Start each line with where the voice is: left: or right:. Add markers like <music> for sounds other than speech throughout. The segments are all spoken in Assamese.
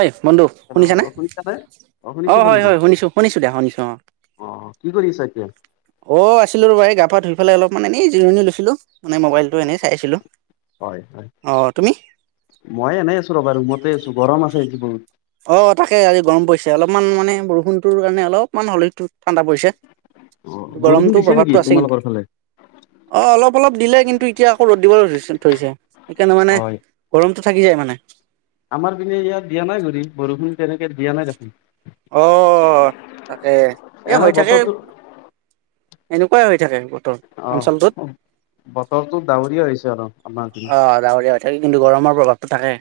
right: ঐ বন্ধু
left: হেল্ল'
right: শুনিছানে
left: অ শুনিছো
right: অ' হয়
left: বন্ধু
right: হয় শুনিছোঁ শুনিছোঁ দিয়া শুনিছোঁ অ'।
left: অ' কি কৰি আছা এতিয়া?
right: অ' আছিলো ৰ'বা এই গা পা ধুই পেলাই অলপ মানে এনেই জিৰণি লৈছিলো মানে মোবাইলটো এনে চাইছিলোঁ।
left: হয় হয়। মই এনেই আছোঁ ৰ'বা ৰুমতে আছোঁ গৰম আছে আজি বহুত।
right: অ' তাকে আজি গৰম পৰিছে অলপমান মানে বৰষুণটোৰ কাৰণে অলপমান হলে ঠাণ্ডা পৰিছে।
left: অ বৰষুণ
right: গৰমটো
left: দিছে নেকি
right: প্ৰভাৱটো আছে কিন্তু।
left: তোমালোকৰ ফালে
right: অ' অলপ অলপ দিলে কিন্তু এতিয়া আকৌ ৰ'দ দিবলৈ ধৰিছে সেইকাৰণে মানে
left: হয়
right: গৰমটো থাকি যায় মানে।
left: আমাৰ পিনে ইয়াত দায়া নাই যদি বৰষুণ তেনেকৈ দিয়া নাই দেখুন?
right: অ' তাকে এ
left: এনে
right: হৈ থাকে।
left: বতৰটো
right: এনেকুৱাই হৈ থাকে বতৰ।
left: অ'
right: অঞ্চলটোত
left: হ বতৰটো ডাৱৰীয়া হৈছে অলপ।
right: অ' ডাৱৰীয়া হৈ থাকে কিন্তু গৰমৰ প্ৰভাৱটো থাকে।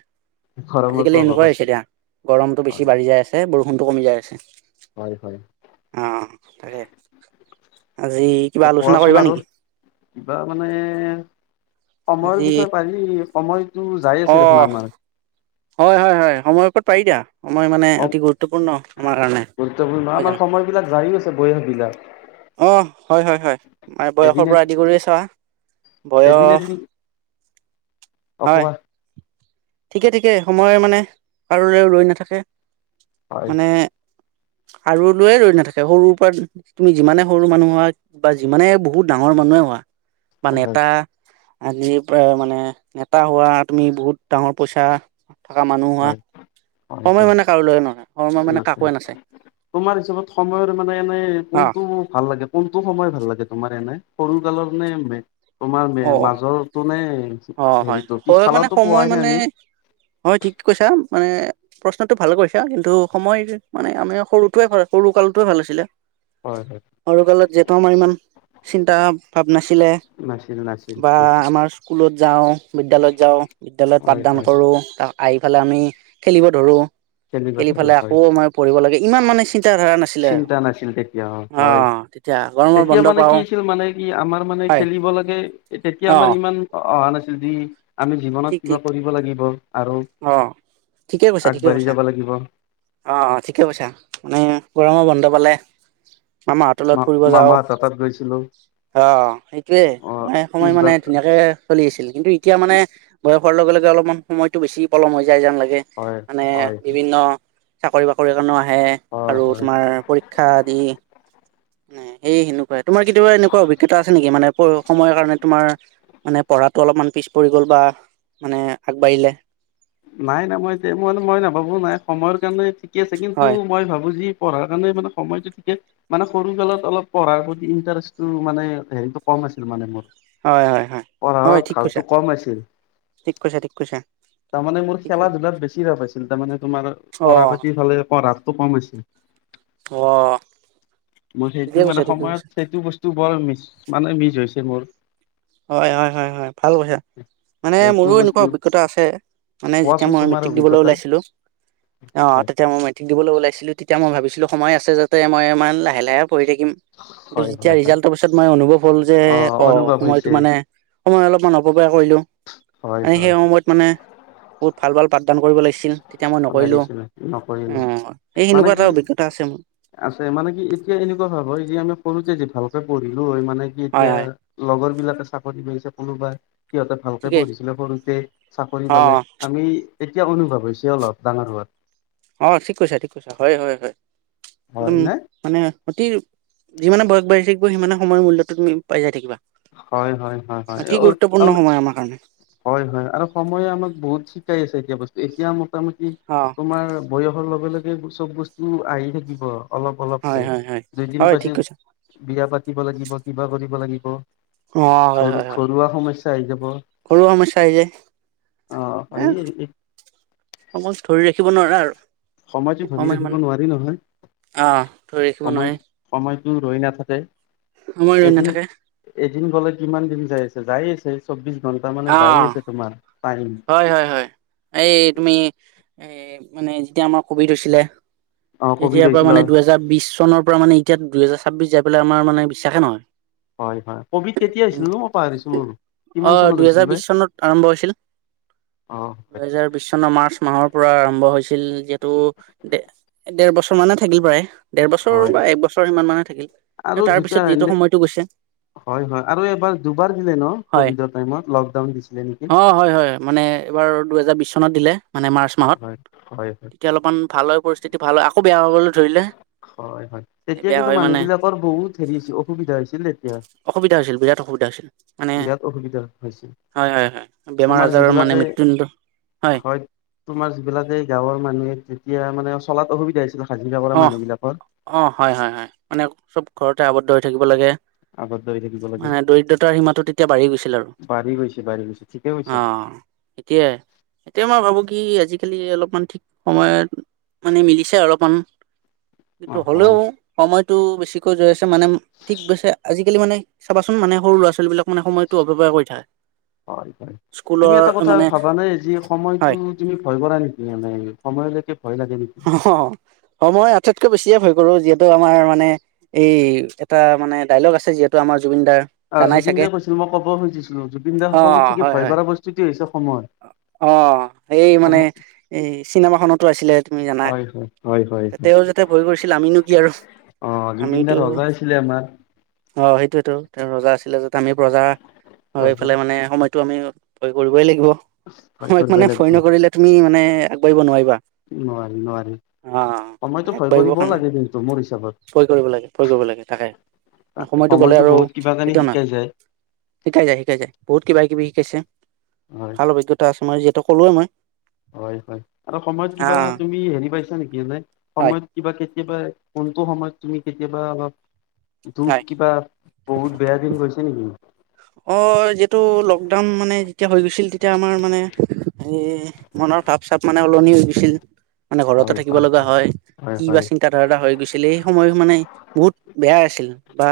left: গৰমৰ
right: আজিকালি
left: প্ৰভাৱ
right: এনেকুৱাই
left: আছে
right: হৈছে দিয়া। গৰমটো
left: হয়
right: বেছি বাঢ়ি যায় আছে বৰষুণটো কমি যায় আছে।
left: হয় হয়।
right: অ' তাকে আজি
left: তে
right: কিবা আলোচনা
left: কোৱাচোন
right: কৰিবা
left: আৰু
right: নেকি?
left: কিবা মানে
right: আজি
left: সময়ৰ বিষয়ে পাৰি। সময়টো যায় আছে
right: অ'
left: দেখোন আমাৰ।
right: হয় হয় হয় সময়ৰ ওপৰত পাৰি দিয়া। সময় মানে
left: অ
right: অতি গুৰুত্বপূৰ্ণ আমাৰ কাৰণে।
left: গুৰুত্বপূৰ্ণ,
right: হয়
left: আমাৰ
right: জানো?
left: সময়বিলাক যায়ে আছে বয়সবিলাক।
right: অ' হয় হয় হয় মানে বয়সৰ
left: এদিন
right: পৰা আদি কৰিয়ে চোৱা, বয়স
left: অ
right: হয়
left: কোৱা?
right: ঠিকে ঠিকে সময় মানে কাৰোলৈ ৰৈ নাথাকে
left: হয়
right: মানে আৰু লৈয়ে ৰৈ নাথাকে সৰুৰ পৰা তুমি যিমানে সৰু মানুহ হোৱা বা যিমানে বহুত ডাঙৰ মানুহে হোৱা বা
left: হয়
right: নেতা, আজিৰ পৰা মানে নেতা হোৱা তুমি বহুত ডাঙৰ পইচা থকা মানুহ হোৱা,
left: হয় হয় হয়
right: সময় মানে কাৰোলৈ নহয়, সময় মানে
left: এনেকে
right: কাকোৱে নাচায়।
left: তোমাৰ হিচাপত সময়ৰ মানে এনে
right: অ
left: কোনটো ভাল লাগে কোনটো সময় ভাল লাগে তোমাৰ এনে সৰু কালৰ নে বে তোমাৰ মে
right: অ
left: মাজৰতো নে
right: অ অ হয়
left: হেৰিতো
right: হয় মানে
left: পিছফালৰটো
right: সময়
left: পোৱাই নাই
right: মানে
left: আমি?
right: হয় ঠিক কৈছা মানে প্ৰশ্নটো ভাল কৰিছা কিন্তু সময় মানে আমি সৰুটোৱে <unintelligible> সৰু কালটোৱে ভাল আছিলে।
left: হয় হয়।
right: সৰু কালত যিহেতু আমাৰ ইমান চিন্তা ভাৱ নাছিলে।
left: নাছিল নাছ
right: বা আমাৰ স্কুলত যাওঁ, বিদ্যালয়ত যাওঁ, বিদ্যালয়ত
left: হয়
right: পাঠদান
left: হয়
right: কৰো তাক আহি ফালে আমি খেলিব ধৰো,
left: তেনেকুৱা
right: খেলি
left: ধৰণৰ
right: ফালে
left: হয়
right: আকৌ আমাৰ পঢ়িব লাগে ইমান মানে চি তিয়া ধৰা নাছিলে আৰু
left: চিন্তা নাছিল তেতিয়া
right: অ
left: হয়
right: তেতিয়া গৰমৰ
left: তেতিয়া
right: বন্ধ
left: মানে কি
right: পাওঁ।
left: আছিল মানে কি আমাৰ মানে
right: হয়
left: খেলিব লাগে এ তেতিয়া আমাৰ ইমান অহা নাছিল যি আমি
right: ঠিক
left: জীৱনত
right: ঠিক
left: কিবা কৰিব লাগিব আৰু
right: অ', ঠিকে কৈছা ঠিকে
left: আগবাঢ়ি
right: কৈছা
left: যাব লাগিব।
right: অ ঠিকে কৈছা মানে গৰমৰ বন্ধ পালে মামাহঁতৰ লগত
left: মা
right: ফুৰিব যাওঁ।
left: মামাহঁতৰ তাত গৈছিলো
right: অ সেইটোয়ে
left: অ
right: মানে সময়
left: পিছবা
right: মানে ধুনীয়াকে চলি আছিল কিন্তু এতিয়া মানে বয়সৰ লগে লগে অলপমান সময়টো বেছি পলম হৈ যায় যেন লাগে।
left: হয়
right: মানে
left: হয়
right: বিভিন্ন চাকৰি বাকৰি কাৰণেও আহে
left: হয়
right: আৰু
left: হয়
right: তোমাৰ পৰি ক্ষা দি নে সেই সেনেকুৱাই, তোমাৰ কেতিয়াবা এনেকুৱা অভিজ্ঞতা থে নেকি মানে পঢ়োঁ সময়ৰ কাৰণে তোমাৰ মানে পঢ়াটো অলপমান পিছ পৰি গ'ল বা মানে আগবাঢ়িলে।
left: নাই নাই, মই দে মই না মই নাভাবো নাই সময়ৰ কাৰণে ঠিকে আছে কিন্তু
right: হয়,
left: মই ভাবো যি পঢ়াৰ কাৰণে মানে সময়টো ঠিকে মানে সৰু কালত অলপ পঢ়াৰ প্ৰতি ইনটাৰেষ্টটো মানে হেৰিটো কম আছিল মানে মোৰ।
right: হয় হয় হয়,
left: পঢ়াৰ
right: হয় ঠিক
left: ধাউটো
right: কৈছা,
left: কম আছিল
right: ঠিক কৈছা ঠিক কৈছা।
left: তাৰমানে মোৰ
right: ঠিকে
left: খেলা ধূলাত বেছি ভাৱ আছিল তাৰমানে তোমাৰ পঢ়াৰ
right: অ',
left: প্ৰতি ফালে পঢ়াটো কম হৈছিল।
right: অ',
left: মই সেইটো
right: ঠিকে কৈছা,
left: মানে
right: ঠিকে
left: সময়ত
right: কৈছা,
left: সেইটো বস টো বৰ মিছ মানে মিছ হৈছে মোৰ।
right: হয় হয় হয় হয় ভাল কৈছা মানে
left: সেইটো
right: মোৰো এনেকুৱা
left: বস্তু
right: অভিজ্ঞতা আছে। মানে যেতিয়া
left: কোৱাচোন
right: মই
left: তোমাৰ
right: মেট্ৰিক দিবলৈ
left: অভিজ্ঞতা
right: ওলাইছিলো অ
left: হয়
right: তেতিয়া মই মেট্ৰিক দিবলৈ ওলাইছিলো তেতিয়া মই ভাবিছিলো সময় আছে যাতে মই ইমান লাহে - লাহে পঢ়ি থাকিম। কিন্তু
left: হয়
right: যেতিয়া
left: হয় হয়
right: ৰিজাল্টৰ পিছত মই অনুভৱ হ'ল যে অ
left: অনুভৱ
right: টো
left: হৈছে
right: মানে সময় অলপমান অপবয় কৰিলো
left: হয়
right: মানে সেই
left: হয়
right: সম য়ত মানে বহুত ভাল ভাল পাঠদান কৰিব লাগিছিল। তেতিয়া মই নকৰিলোঁ,
left: লাগিছিলে
right: অ
left: নকৰিলো
right: এই
left: মানে
right: সেনেকুৱা এটা
left: কি
right: অভিজ্ঞতা আছে মোৰ।
left: আছে মানে কি এতিয়া এনেকুৱা ভাৱ হয় যে আমি সৰুতে যি ভালকে পঢ়িলো হয় মানে কি
right: হয়,
left: এতিয়া
right: হয়,
left: লগৰবিলাকে চাকৰি মিলিছে কোনোবাই। সিহঁতে ভালকে
right: ঠিকেই,
left: পঢ়িছিলে সৰুতে চাকৰি
right: অ'।
left: পালে,
right: অ
left: আমি এতিয়া অনুভৱ হৈছে অলপ ডাঙৰ হোৱাত।
right: অঁ ঠিক কৈছে ঠিক কৈছে, হয় হয় হয়
left: হয়
right: একদম
left: নে
right: মানে অতি যিমানে বয়স বাঢ়ি থাকিব সিমানে সময়ৰ মূল্যতো তুমি পাই যাই থাকিবা।
left: হয় হয় হয় হয়
right: অতি গুৰুত্বপূৰ্ণ
left: তাৰমানে
right: সময় আমাৰ কাৰণে।
left: হয় হয় আৰু সময়ে আমাক বহুত শিকাই আছে এতিয়া বস্তু এতিয়া মোটামুটি
right: অ
left: তোমাৰ বয়সৰ লগে লগে এইবোৰ চব বস্তু আহি থাকিব অলপ
right: হয়
left: অলপকে
right: হয় হয়
left: দুদিন
right: হয় ঠিক
left: বাচি
right: কৈছা
left: বিয়া পাতিব লাগিব, কিবা কৰিব লাগিব,
right: অ
left: ঘৰু ঘৰুৱা সমস্যা আহি যাব।
right: ঘৰুৱা সমস্যা আহি যায়।
left: অ <unintelligible>
right: সময়ক ধৰি ৰাখিব নোৱাৰা আৰু
left: সময়টো ধৰি
right: সময়
left: ৰাখিব
right: মানে।
left: নোৱাৰি নহয়
right: অ ধৰি ৰাখিব
left: সময়
right: নোৱাৰি।
left: সময়টো ৰৈ নাথাকে,
right: সময় ৰৈ
left: এদিন
right: নাথাকে
left: এদিন গ'লে কিমান দিন যাই আছে যাই আছে চৌবিশ ঘণ্টা মানে
right: অ
left: যায় আছে তোমাৰ টাইম।
right: হয় হয় হয়, এই তুমি এই মানে যেতিয়া আমাৰ কভিড হৈছিলে
left: অ কভিড
right: তেতিয়াৰ পৰা
left: হৈছিল
right: মানে দুহেজাৰ বিশ চনৰ পৰা মানে এতিয়া দুহেজাৰ ছাব্বিশ যাই পেলাই আমাৰ মানে বিশ্বাসে নহয়।
left: হয় হয় কভিড কেতিয়া হৈছিল নো পাহৰিছো মোৰ,
right: অ
left: কিমান চনত
right: দুহেজাৰ
left: হৈছিল বে?
right: বিশ চনত আৰম্ভ হৈছিল
left: অ হয়
right: দুহেজাৰ বিশ চনৰ মাৰ্চ মাহৰ পৰা আৰম্ভ হৈছিল যিহেতু ডে ডেৰ বছৰ মানে থাকিল প্ৰায়। ডেৰ বছৰ
left: হয়
right: বা এক বছৰ সিমান মানে থাকিল
left: আৰু
right: কিন্তু তাৰ
left: দুটা
right: পিছত যিটো সময়টো গৈছে।
left: হয় হয় আৰু এবাৰ দুবাৰ দিলে ন কভিডৰ টাইমত লক ডাউন দিছিলে নেকি?
right: অঁ হয় হয়। মানে এবাৰ দুহেজাৰ বিশ চনত দিলে মানে মাৰ্চ মাহত
left: হয় হয় হয়
right: তেতিয়া অলপমান ভাল হৈ পৰিছ যেতিয়া ভাল হয় আকৌ বেয়া হবলৈ ধৰিলে।
left: হয় হয় তেতিয়া
right: বেয়া
left: কিন্তু
right: হয় মানে
left: মানুহবিলাকৰ বহুত হেৰি হৈছি অসুবিধা হৈছিল তেতিয়া।
right: অসুবিধা হৈছিল বিৰাট অসুবিধা হৈছিল মানে
left: বিৰাট অসুবিধা হৈছিল
right: হয় হয় হয় বেমাৰ
left: তোমাৰ
right: আজাৰৰ মানে
left: যিবিলাকে
right: মৃত্যুদণ্ড
left: হয় তোমাৰ যিবিলাকে গাঁৱৰ মানুহে তেতিয়া মানে চলাত অসুবিধা হৈছিল হাজিৰা কৰা
right: অ
left: মানুহবিলাকৰ।
right: অ হয় হয় হয় মানে চব ঘৰতে আৱদ্ধ হৈ থাকিব লাগে।
left: আগত দৌৰি থাকিব লাগে
right: মানে দৰিদ্ৰতাৰ সীমাতো তেতিয়া বাঢ়ি গৈছিল আৰু
left: বাঢ়ি গৈছে বাঢ়ি গৈছে ঠিকে কৈছা
right: অ। <unintelligible> এতিয়া মই ভাবো কি আজিকালি অলপমান ঠিক সময়ত মানে মিলিছে অলপমান
left: অ
right: কিন্তু হ'লেও
left: হয়
right: সময়তো বেছিকৈ ৰৈ আছে মানে ঠিক কৈছে, আজিকালি মানে চাবাচোন মানে সৰু ল'ৰা - ছোৱালীবিলাক মানে সময়টো অপব্যয় কৰি থাকে।
left: হয় হয়,
right: স্কুলৰ
left: তুমি এটা কথা
right: মানে
left: ভাবানে যি সময়তো
right: হয়
left: তুমি ভয় কৰা নেকি মানে সময়লৈকে ভয় লাগে নে
right: হ, সময় আটাইতকৈ বেছিয়ে ভয় কৰো যিহেতু আমাৰ মানে এই এটা মানে ডাইলগ আছে যিহেতু আমাৰ জুবিন দাৰ
left: অ
right: জানাই
left: জুবিন
right: চাগে
left: দাই কৈছিল মই ক'ব খুজিছিলো জুবিন দাই সকলোত
right: অ',
left: থাকি
right: হয়
left: ভয়
right: হয়
left: কৰা বস্তুটোৱেই হৈছে সময়
right: অ এই মানে
left: সময়
right: এই চিনেমাখনতো আছিলে তুমি জানা
left: হয় হয় হয় হয়
right: তেৱেঁই যেতিয়া ভয় কৰিছিল আমিনো কি আৰু
left: অ জুবিনদা
right: আমিতো
left: ৰজা আছিলে আমাৰ
right: অ সেইটোৱেতো তেওঁ ৰজা আছিলে য'ত আমি প্ৰজা এইফালে
left: ভয়
right: মানে সময়টো আমি ভয় কৰিবই লাগিব সময়ক
left: কৰিব
right: মানে
left: লাগিব
right: ভয় নকৰিলে তুমি মানে আগবাঢ়িব নোৱাৰিবা
left: নোৱাৰি নোৱাৰি
right: অ
left: সময়তো ভয়
right: আগবাঢ়িবৰ
left: কৰিবও
right: কাৰণে
left: লাগে কিন্তু মোৰ হিচাপত
right: ভয় কৰিব লাগে ভয় কৰিব লাগে তাকে
left: তাকে
right: সময়টো গ'লে
left: সময়তো
right: আৰু
left: বহুত কিবা কানি
right: কেতিয়াও
left: শিকাই
right: নাহে
left: যায়
right: শিকাই যায় শিকাই যায় বহুত কিবা কিবি শিকাইছে
left: হয়
right: <unintelligible> যিহেতু কলোৱে মই
left: হয় হয় আৰু সময়ত
right: হা
left: কিবা তুমি হেৰি পাইছা নেকি এনে
right: হয়
left: সময়ত কিবা কেতিয়াবা কোনটো সময়ত তুমি কেতিয়াবা অলপ দুখ
right: হয়
left: কিবা বহুত বেয়া দিন গৈছে কিন্তু
right: অ যিহেতু লকডাউন মানে যেতিয়া হৈ গৈছিল তেতিয়া আমাৰ মানে এই মনৰ পাপ চাপ মানে <unintelligible> মানে ঘৰতে থাকিব লগা হয়। কি বা চিন - তা ধাৰা এটা হৈ গৈছিল এই সময় মানে বহুত বেয়া আছিল বা,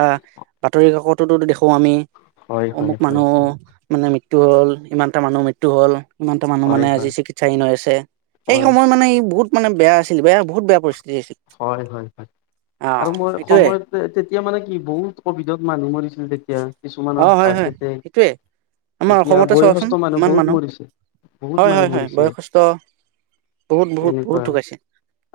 right: বাতৰি কাকততো দেখোঁ আমি।
left: হয়
right: অমুক
left: হয় হয়
right: মানুহ
left: হয়
right: মানে মৃত্যু হ'ল ইমানটা মানুহ মৃত্যু হ'ল। ইমানটা মানুহ মানে
left: হয়
right: আজি চিকিৎসাধীন হৈ আছে সেই
left: হয়
right: সময়ত মানে বহুত- মানে, বেয়া আছিল বেয়া বহুত বেয়া পৰিস্থিতি আছিল।
left: হয় হয় হয়
right: অ
left: আৰু মই
right: সেইটোয়ে
left: সময়ত, তেতিয়া মানে কি বহুত কভিডত মানুহ মৰিছিল। তেতিয়া
right: অ
left: কিছুমানৰ
right: হয়
left: হাত
right: হয়
left: এতেক
right: সেইটোয়ে আমাৰ
left: এতিয়া
right: অসমতে চোৱাচোন
left: বয়সস্থ মানুহ
right: ইমান
left: বহুত মৰিছে বহুত
right: হয়
left: মানুহ
right: হয় হয়
left: মৰিছে।
right: বয়সস্থ বহুত বহুত বহুত বহুত
left: তেনেকুৱা
right: ঢুকাইছে।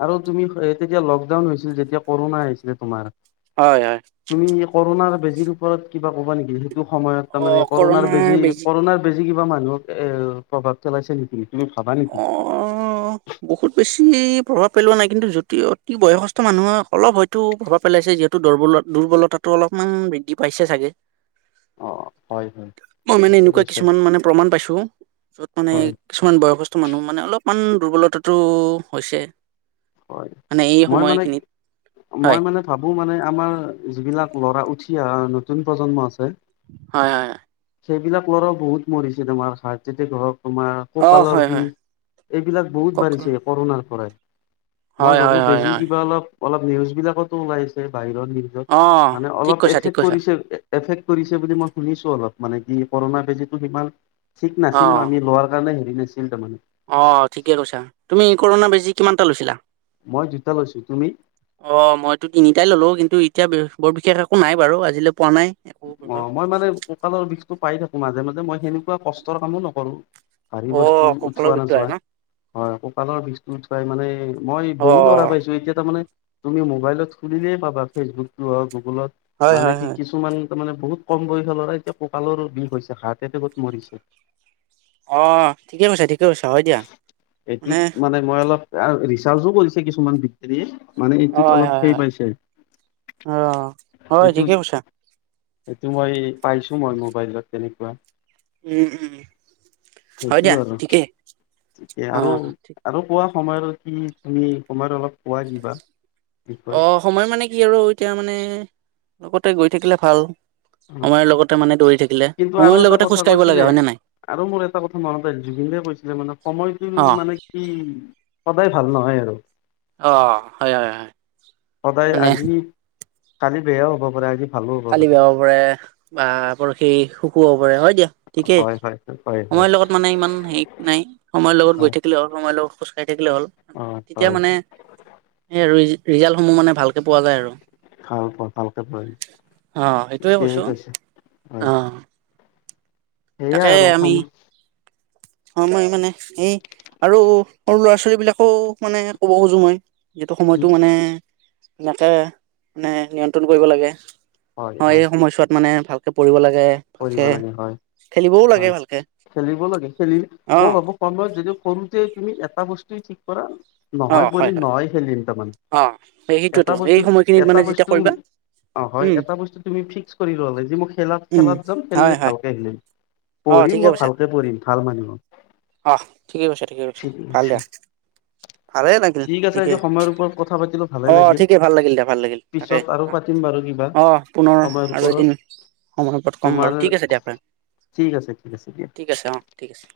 left: আৰু তুমি তেতিয়া লকডাউন হৈছিল যেতিয়া কৰোণা আহিছিলে তোমাৰ,
right: হয় হয়।
left: তুমি কৰোণাৰ বেজিৰ ওপৰত কিবা ক'বা নেকি সেইটো সময়ত
right: অ
left: তাৰমানে‌ কৰণাৰ
right: কৰোণাৰ
left: বেজি কৰোণাৰ, বেজি কিবা মানুহক এ প্ৰভাৱ পেলাইছে নেকি তুমি ভাবা নেকি?
right: অ', বহুত বেছি প্ৰভাৱ পেলোৱা নাই কিন্তু যদি অতি বয়সস্থ মানুহে অলপ হয়তো, তু প্ৰভাব পেলাইছে যিহেতু দুৰ্বলত দুৰ্বলতাটো অলপমান বৃদ্ধি পাইছে চাগৈ।
left: অ হয় হয়
right: মই মানে
left: ঠিকে
right: এনেকুৱা
left: কৈছা
right: কিছুমান মানে প্ৰমাণ পাইছোঁ যত
left: হয়
right: মানে- কিছুমান বয়সস্থ মানুহ মানে অলপমান দুৰ্বলতাটো হৈছে।
left: হয়
right: মানে এই সময়খিনিত হয়।
left: ভাবোঁ, মানে আমাৰ যিবিলাক উঠি অহা নতুন প্ৰজন্ম আছে।
right: হয় হয়।
left: সেইবিলাক ল'ৰাও বহুত মৰিছে তোমাৰ হাৰ্ট এটেক হ'ওক তোমাৰ,
right: অ',
left: কঁকালৰ
right: হয়, হয়,
left: বিষ এইবিলাক বহুত
right: কওক হয়,
left: বাঢ়িছে কৰোণাৰ পৰাই। মই ভাবোঁ
right: হয়, হয়,
left: বেজি
right: হয়,
left: কিবা অলপ অলপ নিউজ বিলাকতো ওলাইছে বাহিৰত।
right: অ',
left: মানে
right: ঠিক
left: অলপ
right: কৈছা, ঠিক
left: এফেক্ট
right: কৈছা,
left: পৰিছে এফেক্ট কৰিছে বুলি মই শুনিছোঁ। অলপ মানে কি কৰোণা বেজীটো সিমান ঠিক নাছিল
right: অ',
left: আমি লোৱাৰ কাৰণে হেৰি নাছিল তাৰমানে
right: অ' ঠিকে কৈছা তুমি কৰোণা বেজি কিমান টা লৈছিলা।
left: মই দুটা লৈছোঁ তুমি।
right: অ, মইতো তিনিটাই ল'লো, কিন্তু এতিয়া বৰ বিশেষ একো নাই বাৰু আজিলৈ পোৱা নাই। একো প্ৰভাৱ।
left: অঁ, মই মানে কুকালৰ বিষটো পাই থাকোঁ। মাজে মাজে মই সেনেকুৱা কষ্টৰ কামো নকৰোঁ। ভাৰি বস্তু
right: অ', কঁকালৰ
left: উঠোৱা
right: বিষটো আহে ন
left: নাযাই। হয়। কঁকালৰ বিষটো মানে মই বহু ল'ৰা
right: অ'।
left: পাইছোঁ, এতিয়া তাৰ মানে তুমি মোবাইলত খুলিলেই পাবা ফেচবুকটো হওক, গুগলত
right: হয়,
left: মানে
right: হয়,
left: কি
right: হয়।
left: কিছুমান ত' মানে বহুত কম বয়সৰ ল'ৰা এতিয়া কঁকালৰ বিষ হৈছে। হাৰ্ট এতেকট বহুত মৰিছে।
right: অ', ঠিকে কৈছে দিয়া।
left: এইটো
right: মানে
left: মই অলপ, ৰিচাৰ্চো কৰিছে কিছুমানে। হেৰি মানে এইটোত
right: হয়,
left: অলপ
right: হয়,
left: ফেই
right: হয়।
left: পাইছে।
right: হয়, ঠিকেই কৈছা।
left: সেইটো মই পাইছোঁ, মই মোবাইলত তেনেকুৱা।
right: উম, উম, হয়
left: সেইটো
right: দিয়া,
left: আৰু
right: ঠিকেই। অ'।
left: আৰু-
right: ঠিক
left: আৰু কোৱা সময়ৰ কি তুমি সময়ৰ অলপ পোৱা কিবা বিষয়?
right: অ', সময় মানে কি আৰু এতিয়া মানে, লগতে গৈ থাকিলে ভাল। সময়ৰ লগতে মানে দৌৰি থাকিলে,
left: কিন্তু আৰু
right: সময়ৰ
left: এটা
right: লগতে
left: কথা
right: খোজ কাঢ়িব
left: কৈছিলে
right: লাগে হয়নে নাই।
left: আৰু মোৰ এটা কথা মনতে জুবিনে কৈছিলে মানে সময়টো
right: অ',
left: মানে উম, সদায় ভাল নহয় আৰু।
right: অঁ, হয়- হয়- হয়।
left: সদায়
right: মানে
left: আজি, কালি বেয়াও হ'ব পাৰে। আজি ভালো হ'ব
right: কালি বেয়া হব পাৰে, বা আপোনাৰ সেই সুখওঁ পাৰে, হয় দিয়া। ঠিকেই,
left: হয় হয় হয় হয়
right: সময়ৰ লগত মানে ইমান হেৰি নাই সময়ৰ লগত গৈ
left: হয়
right: থাকিলে আৰু। সময় লগ খোজকাঢ়ি থাকিলে হ'ল।
left: অ
right: তেতিয়া
left: হয়
right: মানে এই ৰি- ৰিজ্টসমূহ মানে ভালকৈ পোৱা যায় আৰু।
left: অ, ভালকে পঢ়িম,
right: অ সেইটোয়ে কৈছো
left: ঠিক আছে, হয়।
right: অ
left: সেইয়া আৰু।
right: অ, মই মানে, এই আৰু সৰু ল'ৰা- ছোৱালী বিলাকো মানে ক'ব খোজোঁ মই। যিহেতু
left: কি
right: সময়টো মানে ধুনীয়াকে মানে নিয়ন্ত্ৰণ কৰিব লাগে। হয়, এই সময়ছোৱাত মানে ভালকে পঢ়িব লাগে
left: কৰিব
right: ভালকে,
left: লাগে হয়
right: খেলিবওঁ লাগে
left: হয়
right: ভালকে।
left: খেলিব লাগে, খেলি
right: অ
left: মই ভাবো সময়ত যদি কৰোতে তুমি এটা বস্তুৱে ঠিক কৰা
right: অ
left: নহয়
right: হয়
left: পঢ়িম,
right: হয়
left: নহয় খেলিম, তাৰমানে
right: অ
left: এটা
right: সেইটোৱেতো এই
left: বস্তু,
right: সময়খিনিত
left: এটা
right: মানে যেতিয়া
left: বস্তু
right: কৰিবা
left: অঁ, হয়।
right: উম
left: এটা বস্তু তুমি ফিক্স কৰি ললে যে মই খেলাত-
right: উম
left: খেলাত যাম,
right: হয়
left: খেলিলে
right: হয়
left: ভালকে খেলিম।
right: অ
left: পঢ়িম
right: ঠিকে
left: মই,
right: কৈছা
left: ভালকে পঢ়িম। মানুহ মানু্হ হম।
right: অ ঠিকে কৈছা ঠিকে কৈছা ভাল দিয়া ভালে লাগিল
left: ঠিক আছে আজি
right: ঠিকেই
left: সময়ৰ ওপৰত কথা পাতিলোঁ, ভালে
right: অ
left: লাগিল।
right: ঠিকেই ভাল লাগিল দিয়া ভাল লাগিল তাকে
left: পিছত আৰু পাতিম বাৰু কিবা,
right: অ পুনৰ
left: সময়ৰ
right: আৰু
left: ওপৰত।
right: এদিন সময় পত ক'ম বাৰু
left: তোমাৰ,
right: ঠিক আছে দিয়া ফ্ৰেণ্ড
left: ঠিক আছে, ঠিক আছে দিয়া।
right: ঠিক আছে। অঁ, ঠিক আছে।